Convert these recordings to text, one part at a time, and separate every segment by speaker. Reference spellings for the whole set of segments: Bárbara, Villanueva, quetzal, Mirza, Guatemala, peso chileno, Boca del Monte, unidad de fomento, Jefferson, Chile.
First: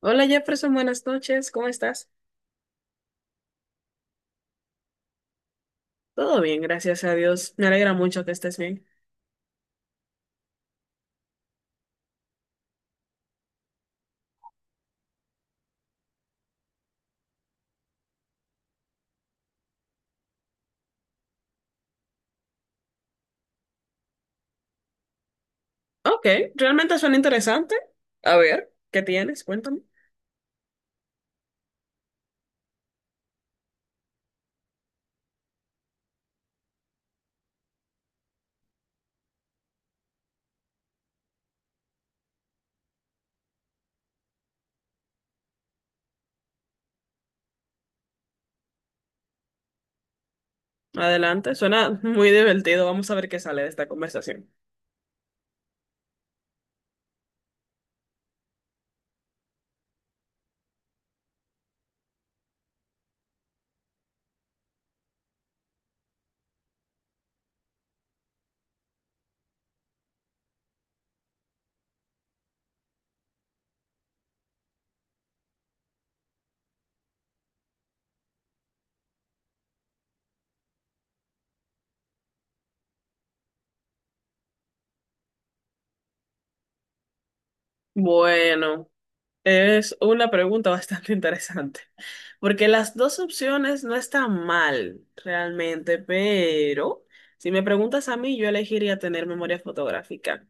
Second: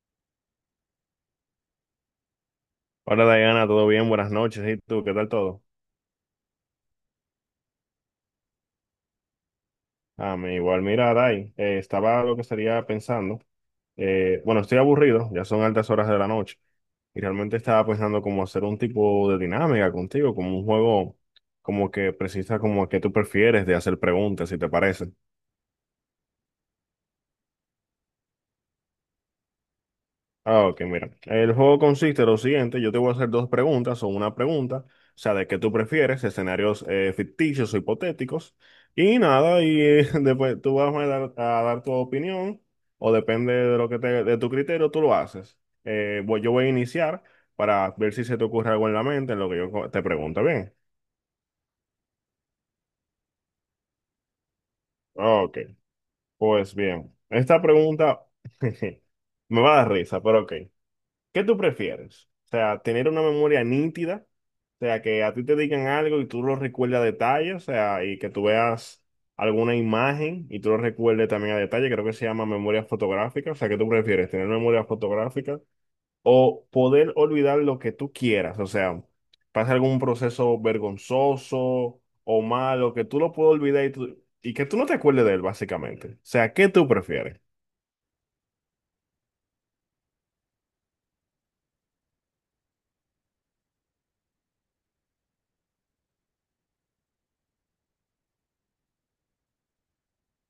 Speaker 1: Hola Jefferson, buenas noches, ¿cómo estás?
Speaker 2: Hola Diana, ¿todo bien? Buenas noches. ¿Y tú? ¿Qué tal todo?
Speaker 1: Todo bien, gracias a Dios. Me alegra mucho que estés bien.
Speaker 2: Ah, me igual, mira, Dai, estaba lo que estaría pensando. Bueno, Estoy aburrido, ya son altas horas de la noche. Y realmente estaba pensando como hacer un tipo de dinámica contigo, como un juego como que precisa como que tú prefieres de hacer preguntas, si te parece.
Speaker 1: Ok, realmente suena interesante. A ver, ¿qué tienes? Cuéntame.
Speaker 2: Ah, ok, mira. El juego consiste en lo siguiente, yo te voy a hacer dos preguntas o una pregunta, o sea, de qué tú prefieres, escenarios ficticios o hipotéticos, y nada, y después tú vas a dar tu opinión, o depende de lo que te, de tu criterio, tú lo haces. Yo voy a iniciar para ver si se te ocurre algo en la mente en lo que te pregunto, ¿bien?
Speaker 1: Adelante, suena muy divertido. Vamos a ver qué sale de esta conversación.
Speaker 2: Ok, pues bien, esta pregunta me va a dar risa, pero ok. ¿Qué tú prefieres? O sea, tener una memoria nítida, o sea, que a ti te digan algo y tú lo recuerdes a detalle, o sea, y que tú veas alguna imagen y tú lo recuerdes también a detalle, creo que se llama memoria fotográfica, o sea, ¿qué tú prefieres? ¿Tener memoria fotográfica o poder olvidar lo que tú quieras? O sea, pasa algún proceso vergonzoso o malo, que tú lo puedas olvidar y que tú no te acuerdes de él, básicamente. O sea, ¿qué tú prefieres?
Speaker 1: Bueno. Es una pregunta bastante interesante, porque las dos opciones no están mal realmente, pero si me preguntas a mí, yo elegiría tener memoria fotográfica,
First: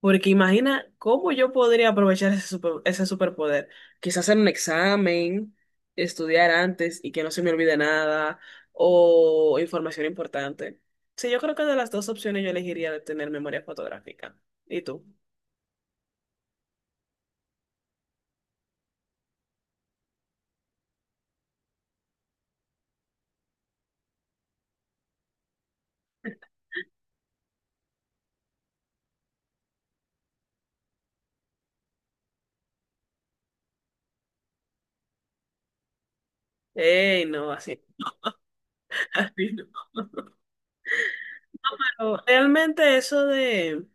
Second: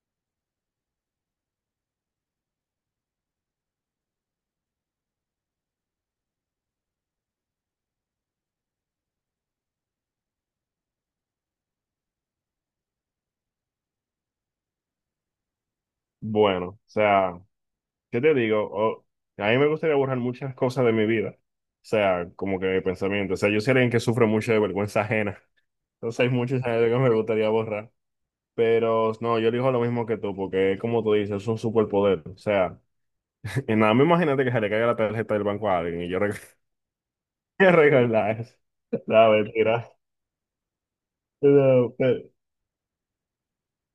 Speaker 1: porque imagina cómo yo podría aprovechar ese superpoder. Quizás hacer un examen, estudiar antes y que no se me olvide nada, o información importante. Sí, yo creo que de las dos opciones yo elegiría tener memoria fotográfica. ¿Y tú?
Speaker 2: Bueno, o sea... ¿Qué te digo? A mí me gustaría borrar muchas cosas de mi vida. O sea, como que de pensamiento. O sea, yo soy alguien que sufre mucho de vergüenza ajena. Entonces hay muchas cosas que me gustaría borrar. Pero no, yo digo lo mismo que tú, porque es como tú dices, es un superpoder. O sea, y nada más imagínate que se le caiga la tarjeta del banco a alguien y
Speaker 1: ¡Ey, no, así!
Speaker 2: regalar eso. La mentira. No, pero-
Speaker 1: No,
Speaker 2: eh,
Speaker 1: realmente eso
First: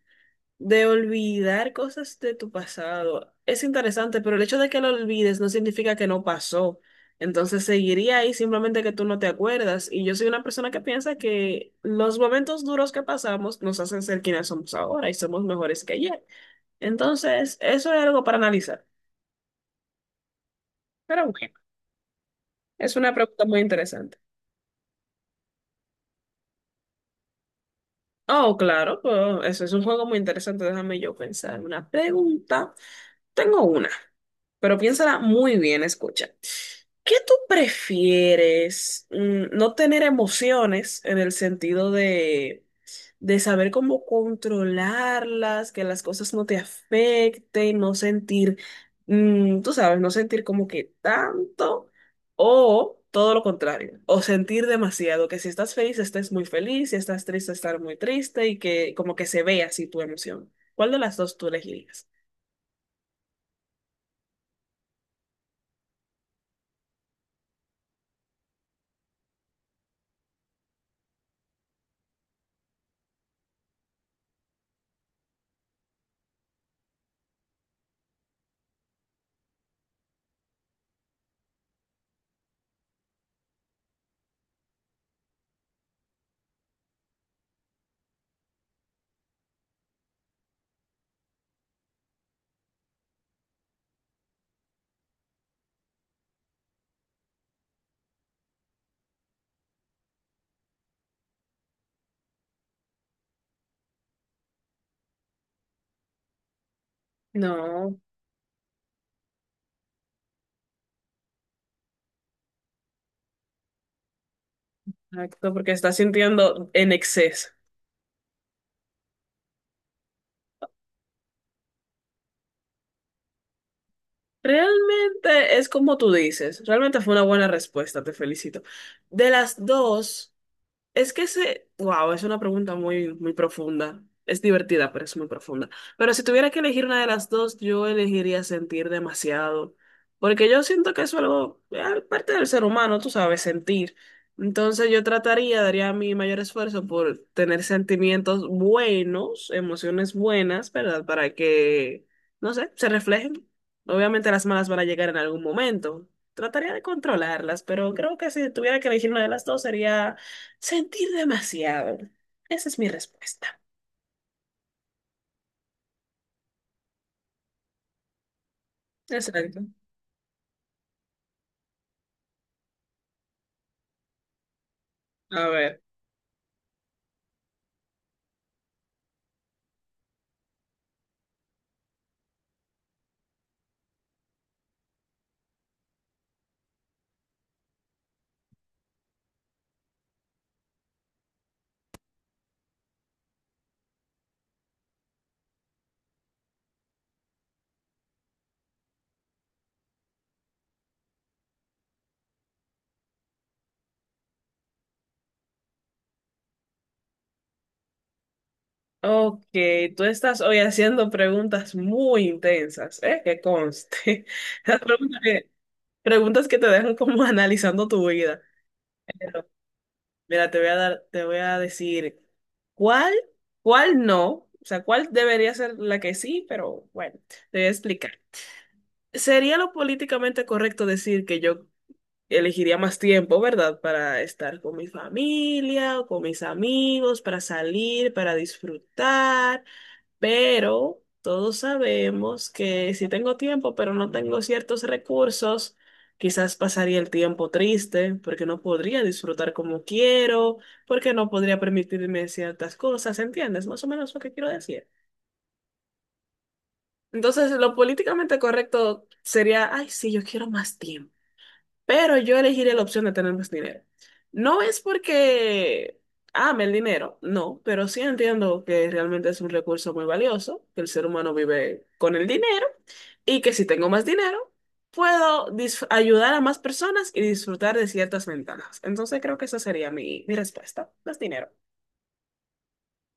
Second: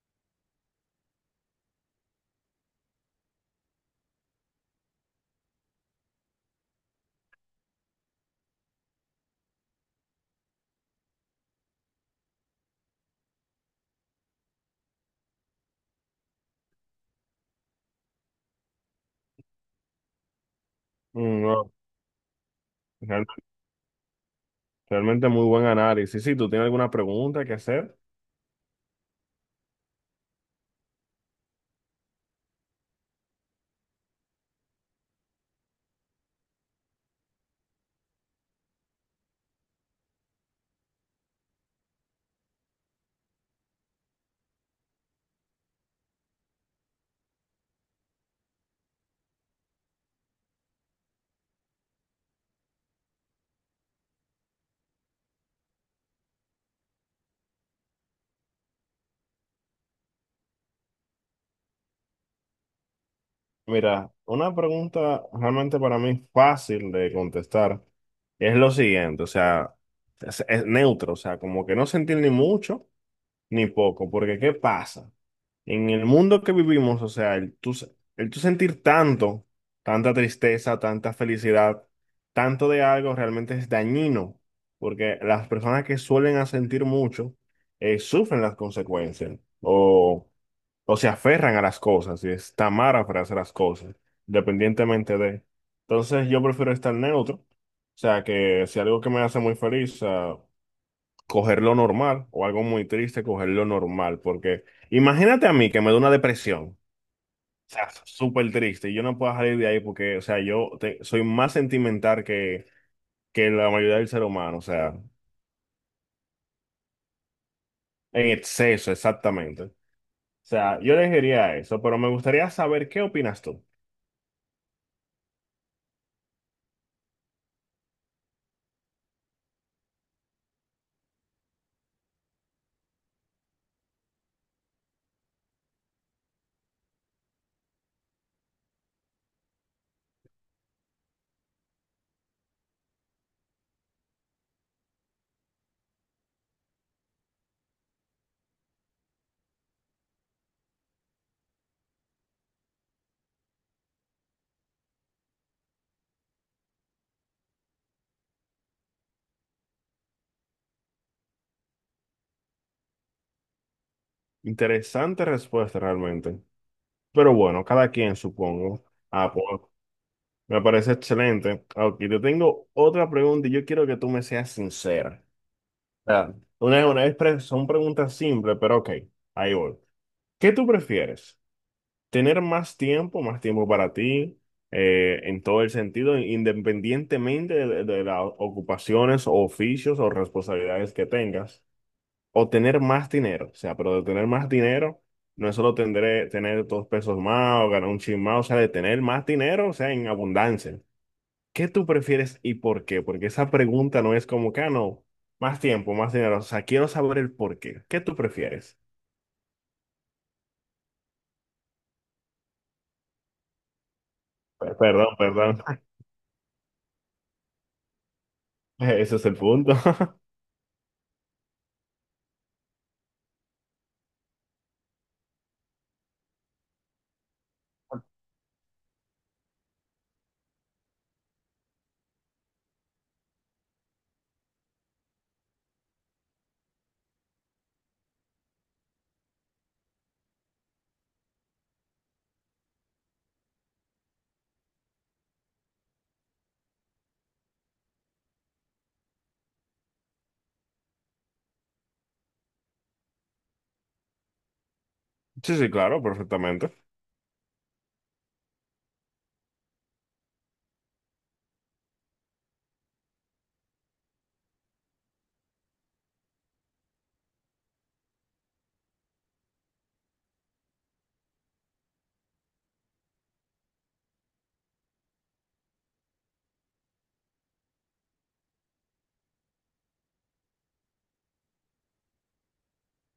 Speaker 1: de olvidar cosas de tu pasado es interesante, pero el hecho de que lo olvides no significa que no pasó. Entonces seguiría ahí simplemente que tú no te acuerdas. Y yo soy una persona que piensa que los momentos duros que pasamos nos hacen ser quienes somos ahora y somos mejores que ayer. Entonces, eso es algo para analizar. Pero
Speaker 2: mm,
Speaker 1: bueno,
Speaker 2: no,
Speaker 1: es una
Speaker 2: realmente,
Speaker 1: pregunta muy interesante.
Speaker 2: realmente muy buen análisis. Sí, ¿tú tienes alguna pregunta que hacer?
Speaker 1: Oh, claro, pues, eso es un juego muy interesante. Déjame yo pensar. Una pregunta. Tengo una. Pero piénsala muy bien, escucha. ¿Qué tú prefieres? No tener emociones en el sentido de saber cómo controlarlas, que las cosas no te afecten, no sentir, tú sabes, no sentir como que tanto, o todo lo contrario, o sentir demasiado, que si estás feliz estés muy feliz, si estás triste estar muy triste y que como que se vea así tu emoción. ¿Cuál de las dos tú elegirías?
Speaker 2: Mira, una pregunta realmente para mí fácil de contestar es lo siguiente, o sea, es neutro, o sea, como que no sentir ni mucho ni poco, porque ¿qué pasa? En el mundo que vivimos, o sea, el tú sentir tanto, tanta tristeza, tanta felicidad, tanto de algo realmente es dañino, porque las personas que suelen a sentir mucho sufren las consecuencias o se aferran a las cosas y están mal para hacer las cosas, independientemente de. Entonces yo prefiero estar neutro, o sea que si algo que me hace muy feliz, ah, coger lo normal o algo muy triste, coger lo normal, porque imagínate a mí que me da una depresión, o sea,
Speaker 1: No.
Speaker 2: súper triste y yo no puedo salir de ahí porque, o sea, soy más sentimental que la mayoría del ser humano, o sea,
Speaker 1: Exacto, porque estás sintiendo en exceso.
Speaker 2: en exceso, exactamente. O sea, yo elegiría eso, pero me gustaría saber qué opinas tú.
Speaker 1: Realmente es como tú dices, realmente fue una buena respuesta, te felicito. De las dos. Es que ese, wow, es una pregunta muy, muy profunda. Es divertida, pero es muy profunda. Pero si tuviera que elegir una de las dos, yo elegiría sentir demasiado. Porque yo siento que eso es algo, parte del ser humano, tú sabes, sentir. Entonces yo trataría, daría mi mayor esfuerzo por tener sentimientos buenos, emociones buenas, ¿verdad? Para que, no sé, se reflejen. Obviamente las malas van a llegar en algún momento. Trataría de controlarlas, pero creo que si tuviera que elegir una de las dos sería sentir demasiado. Esa es mi respuesta.
Speaker 2: Interesante respuesta realmente. Pero bueno, cada quien supongo. Ah,
Speaker 1: Exacto.
Speaker 2: pues me parece excelente. Ok, yo tengo otra pregunta y yo quiero que tú me seas sincera.
Speaker 1: A ver.
Speaker 2: O sea, una vez son preguntas simples, pero ok, ahí voy. ¿Qué tú prefieres? ¿Tener más tiempo para ti, en todo el sentido, independientemente de las ocupaciones o oficios o responsabilidades que tengas? O tener más dinero. O sea, pero de tener más dinero no es solo tendré, tener dos pesos más o ganar un chin más, o sea, de tener más dinero, o sea, en abundancia. ¿Qué tú prefieres y por qué? Porque esa pregunta no es como que, ah, no, más tiempo, más dinero. O sea, quiero saber el por qué. ¿Qué tú prefieres?
Speaker 1: Ok, tú estás hoy haciendo preguntas muy intensas, ¿eh? Que conste. Las
Speaker 2: Perdón, perdón.
Speaker 1: preguntas que te dejan como analizando tu vida.
Speaker 2: Ese es el
Speaker 1: Pero,
Speaker 2: punto.
Speaker 1: mira, te voy a dar, te voy a decir cuál, cuál no, o sea, cuál debería ser la que sí, pero bueno, te voy a explicar. ¿Sería lo políticamente correcto decir que yo elegiría más tiempo, ¿verdad? Para estar con mi familia, o con mis amigos, para salir, para disfrutar, pero todos sabemos que si tengo tiempo, pero no tengo ciertos recursos, quizás pasaría el tiempo triste, porque no podría disfrutar como quiero, porque no podría permitirme ciertas cosas, ¿entiendes? Más o menos lo que quiero decir.
Speaker 2: Sí, sí, claro, perfectamente.
Speaker 1: Entonces, lo políticamente correcto sería, ay, sí, yo quiero más tiempo. Pero yo elegiré la opción de tener más dinero. No es porque ame el dinero, no, pero sí entiendo que realmente es un recurso muy valioso, que el ser humano vive con el dinero y que si tengo más dinero, ayudar a más personas y disfrutar de ciertas ventajas. Entonces creo que esa sería mi respuesta, más dinero.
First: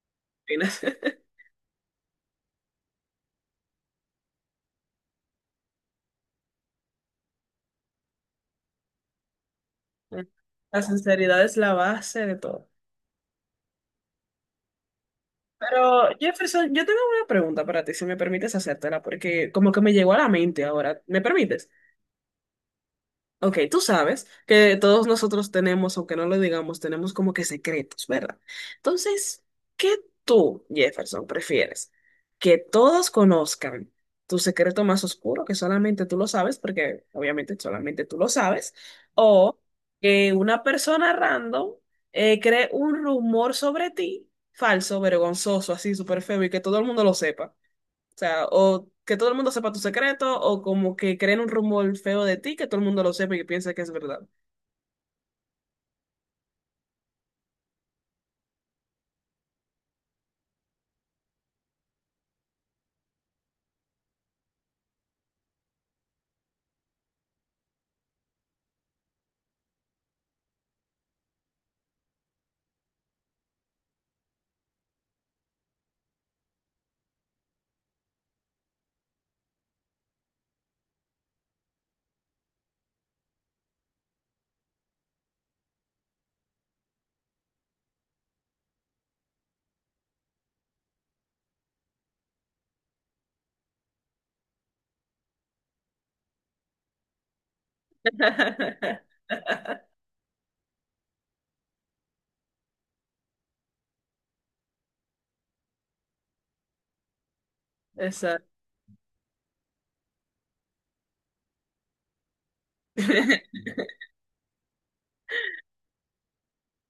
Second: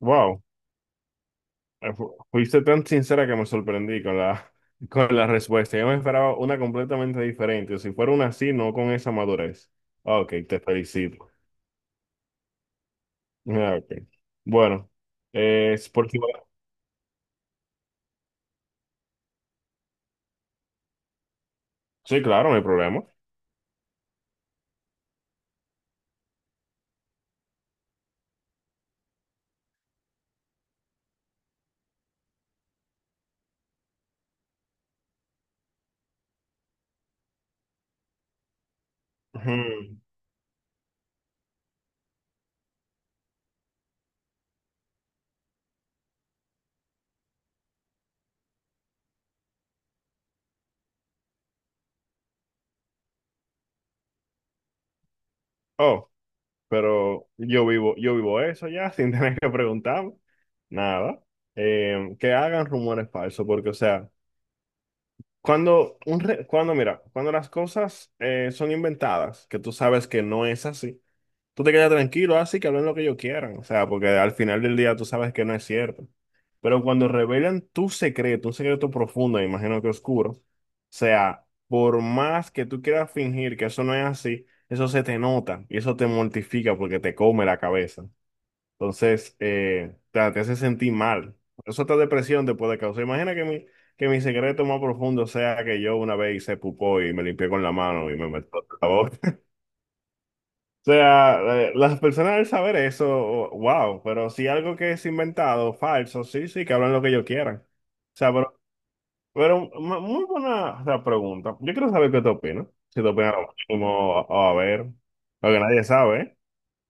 Speaker 2: Wow.
Speaker 1: Fines.
Speaker 2: Fuiste tan sincera que me sorprendí con la, con la respuesta. Yo me esperaba una completamente diferente. Si fuera una así, no con esa madurez. Ah, ok, te
Speaker 1: La
Speaker 2: felicito.
Speaker 1: sinceridad es la base de todo.
Speaker 2: Ah, ok. Bueno, es
Speaker 1: Pero
Speaker 2: por si-
Speaker 1: Jefferson, yo tengo una pregunta para ti, si me permites hacértela, porque como que me llegó a la mente ahora. ¿Me permites?
Speaker 2: Sí, claro, no hay problema.
Speaker 1: Ok, tú sabes que todos nosotros tenemos, aunque no lo digamos, tenemos como que secretos, ¿verdad? Entonces, ¿qué tú, Jefferson, prefieres? ¿Que todos conozcan tu secreto más oscuro, que solamente tú lo sabes, porque obviamente solamente tú lo sabes, o
Speaker 2: Ujú.
Speaker 1: que una persona random cree un rumor sobre ti, falso, vergonzoso, así súper feo, y que todo el mundo lo sepa? O sea, o que todo el mundo sepa tu secreto, o como que creen un rumor feo de ti, que todo el mundo lo sepa y que piensa que es verdad.
Speaker 2: Oh, pero yo vivo eso ya, sin tener que preguntarme. Nada. Que hagan rumores falsos, porque, o sea, cuando, un re- cuando, mira, cuando las cosas son inventadas, que tú sabes que no es así. Tú te quedas tranquilo, así que hablen lo que ellos quieran, o sea, porque al final del día tú sabes que no es cierto. Pero cuando revelan tu secreto, un secreto profundo, me imagino que oscuro, o sea, por más que tú quieras fingir que eso no es así, eso se te nota y eso te mortifica porque te come la cabeza. Entonces, te hace sentir mal. Eso otra depresión te puede causar. Imagina que mi secreto más profundo sea que yo una vez hice pupó y me limpié con la mano y me metí la boca. O sea, las personas al saber eso, wow, pero si algo que es inventado, falso, sí, sí, que hablan lo que ellos quieran. O sea,
Speaker 1: Exacto.
Speaker 2: pero muy buena, o sea, pregunta. Yo quiero saber qué te opinas. Si te opinas lo mismo o a ver, porque nadie sabe, ¿eh?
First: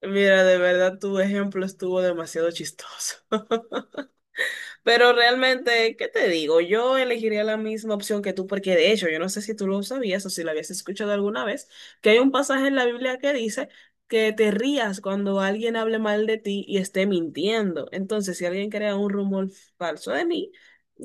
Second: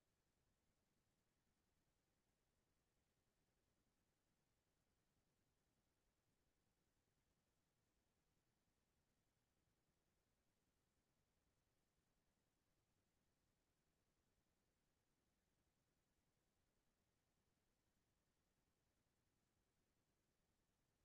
Speaker 1: Mira, de verdad, tu ejemplo estuvo demasiado chistoso. Pero realmente, ¿qué te digo? Yo elegiría la misma opción que tú, porque de hecho, yo no sé si tú lo sabías o si lo habías escuchado alguna vez, que hay un pasaje en la Biblia que dice que te rías cuando alguien hable mal de ti y esté mintiendo. Entonces, si alguien crea un rumor falso de mí,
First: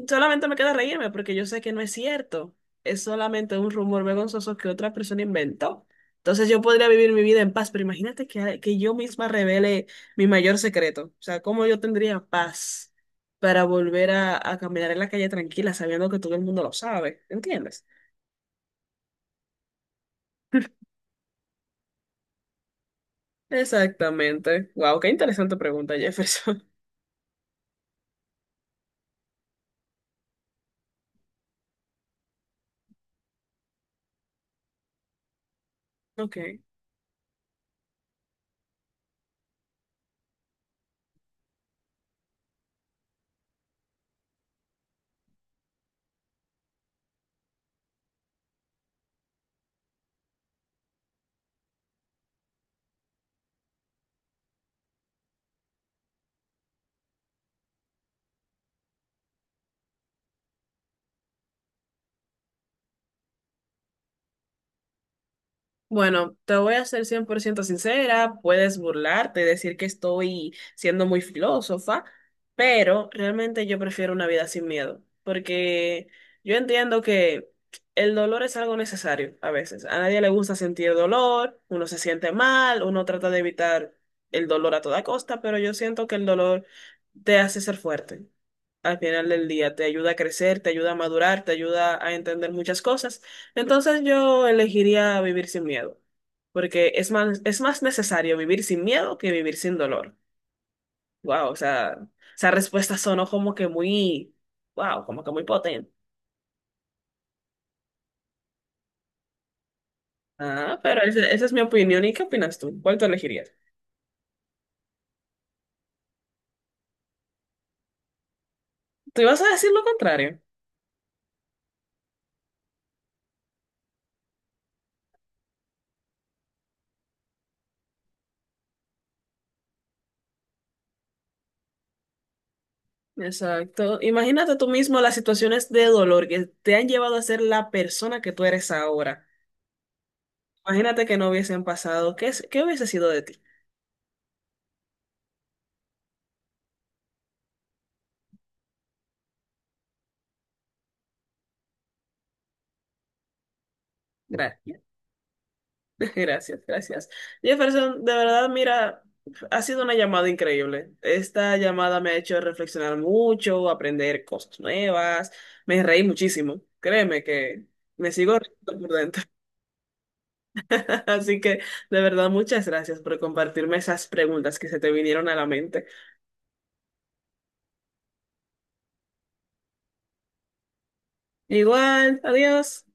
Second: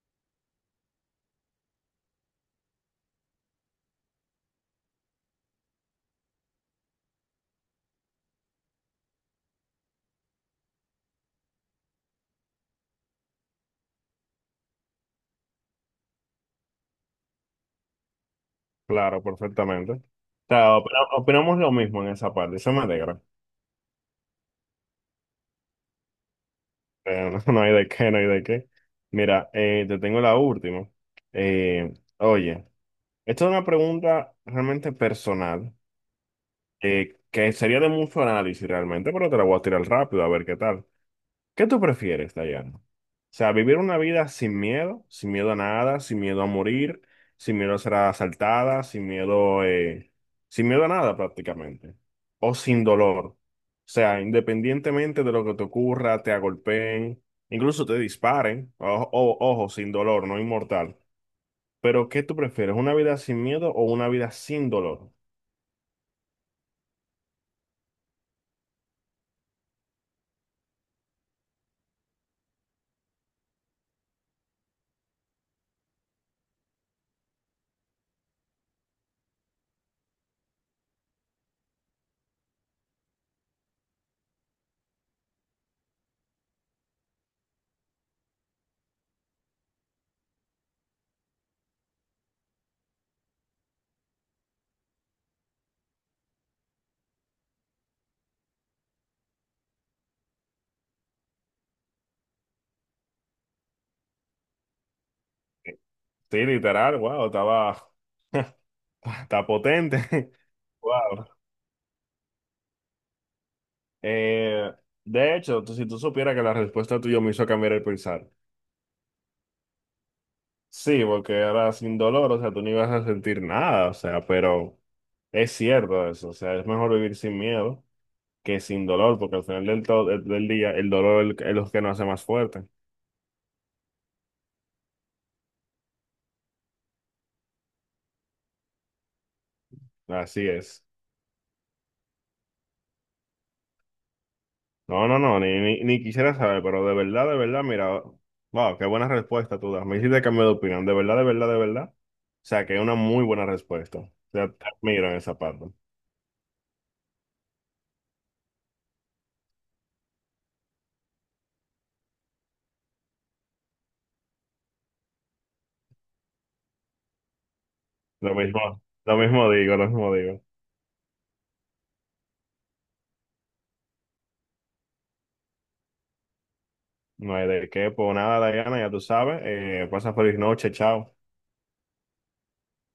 Speaker 1: solamente me queda reírme porque yo sé que no es cierto. Es solamente un rumor vergonzoso que otra persona inventó. Entonces yo podría vivir mi vida en paz, pero imagínate que yo misma revele mi mayor secreto. O sea, ¿cómo yo tendría paz? Para volver a caminar en la calle tranquila, sabiendo que todo el mundo lo sabe, ¿entiendes?
Speaker 2: Claro, perfectamente. O sea, opinamos lo mismo en esa parte, eso me alegra.
Speaker 1: Exactamente. Wow, qué interesante pregunta, Jefferson.
Speaker 2: No, no hay de qué, no hay de qué. Mira, te tengo la última. Eh, oye, esto es una pregunta realmente personal.
Speaker 1: Ok.
Speaker 2: Que sería de mucho análisis realmente, pero te la voy a tirar rápido a ver qué tal. ¿Qué tú prefieres, Dayana? O sea, vivir una vida sin miedo, sin miedo a nada, sin miedo a morir, sin miedo a ser asaltada, sin miedo a nada prácticamente, o sin dolor. O sea, independientemente de lo que te ocurra, te agolpeen, incluso te disparen, ojo, sin dolor, no inmortal. Pero ¿qué tú prefieres? ¿Una vida sin miedo o una vida sin dolor?
Speaker 1: Bueno, te voy a ser 100% sincera, puedes burlarte, decir que estoy siendo muy filósofa, pero realmente yo prefiero una vida sin miedo, porque yo entiendo que el dolor es algo necesario a veces. A nadie le gusta sentir dolor, uno se siente mal, uno trata de evitar el dolor a toda costa, pero yo siento que el dolor te hace ser fuerte al final del día. Te ayuda a crecer, te ayuda a madurar, te ayuda a entender muchas cosas. Entonces yo elegiría vivir sin miedo, porque es más necesario vivir sin miedo que vivir sin dolor. Wow, o sea, esa respuesta sonó como que muy, wow, como que muy potente.
Speaker 2: Sí, literal, está potente.
Speaker 1: Ah, pero
Speaker 2: Wow.
Speaker 1: esa es mi opinión. ¿Y qué opinas tú? ¿Cuál tú elegirías?
Speaker 2: Eh, si tú supieras que la respuesta tuya me hizo cambiar el pensar.
Speaker 1: Tú ibas a decir lo contrario.
Speaker 2: Sí, porque era sin dolor, o sea, tú no ibas a sentir nada, o sea, pero es cierto eso, o sea, es mejor vivir sin miedo que sin dolor, porque al final del día el dolor es es lo que nos hace más fuerte.
Speaker 1: Exacto. Imagínate tú mismo las situaciones de dolor que te han llevado a ser la persona que tú eres ahora.
Speaker 2: Así es.
Speaker 1: Imagínate que no hubiesen pasado. ¿Qué, qué hubiese sido de ti?
Speaker 2: No, no, no, ni, ni, ni quisiera saber, pero de verdad, mira, wow, qué buena respuesta tú das. Me hiciste cambiar de opinión, de verdad, de verdad, de verdad. O sea, que es una muy buena respuesta. O sea, te
Speaker 1: Gracias.
Speaker 2: admiro en esa parte.
Speaker 1: Gracias, gracias. Jefferson, de verdad, mira, ha sido una llamada increíble. Esta llamada me ha hecho reflexionar mucho, aprender cosas nuevas. Me reí muchísimo. Créeme que me
Speaker 2: Lo
Speaker 1: sigo
Speaker 2: mismo,
Speaker 1: riendo por
Speaker 2: lo
Speaker 1: dentro.
Speaker 2: mismo digo, lo mismo digo.
Speaker 1: Así que, de verdad, muchas gracias por compartirme esas preguntas que se te vinieron a la mente.
Speaker 2: No hay de qué, pues nada, Diana, ya tú sabes. Pasa feliz noche, chao.
Speaker 1: Igual, adiós.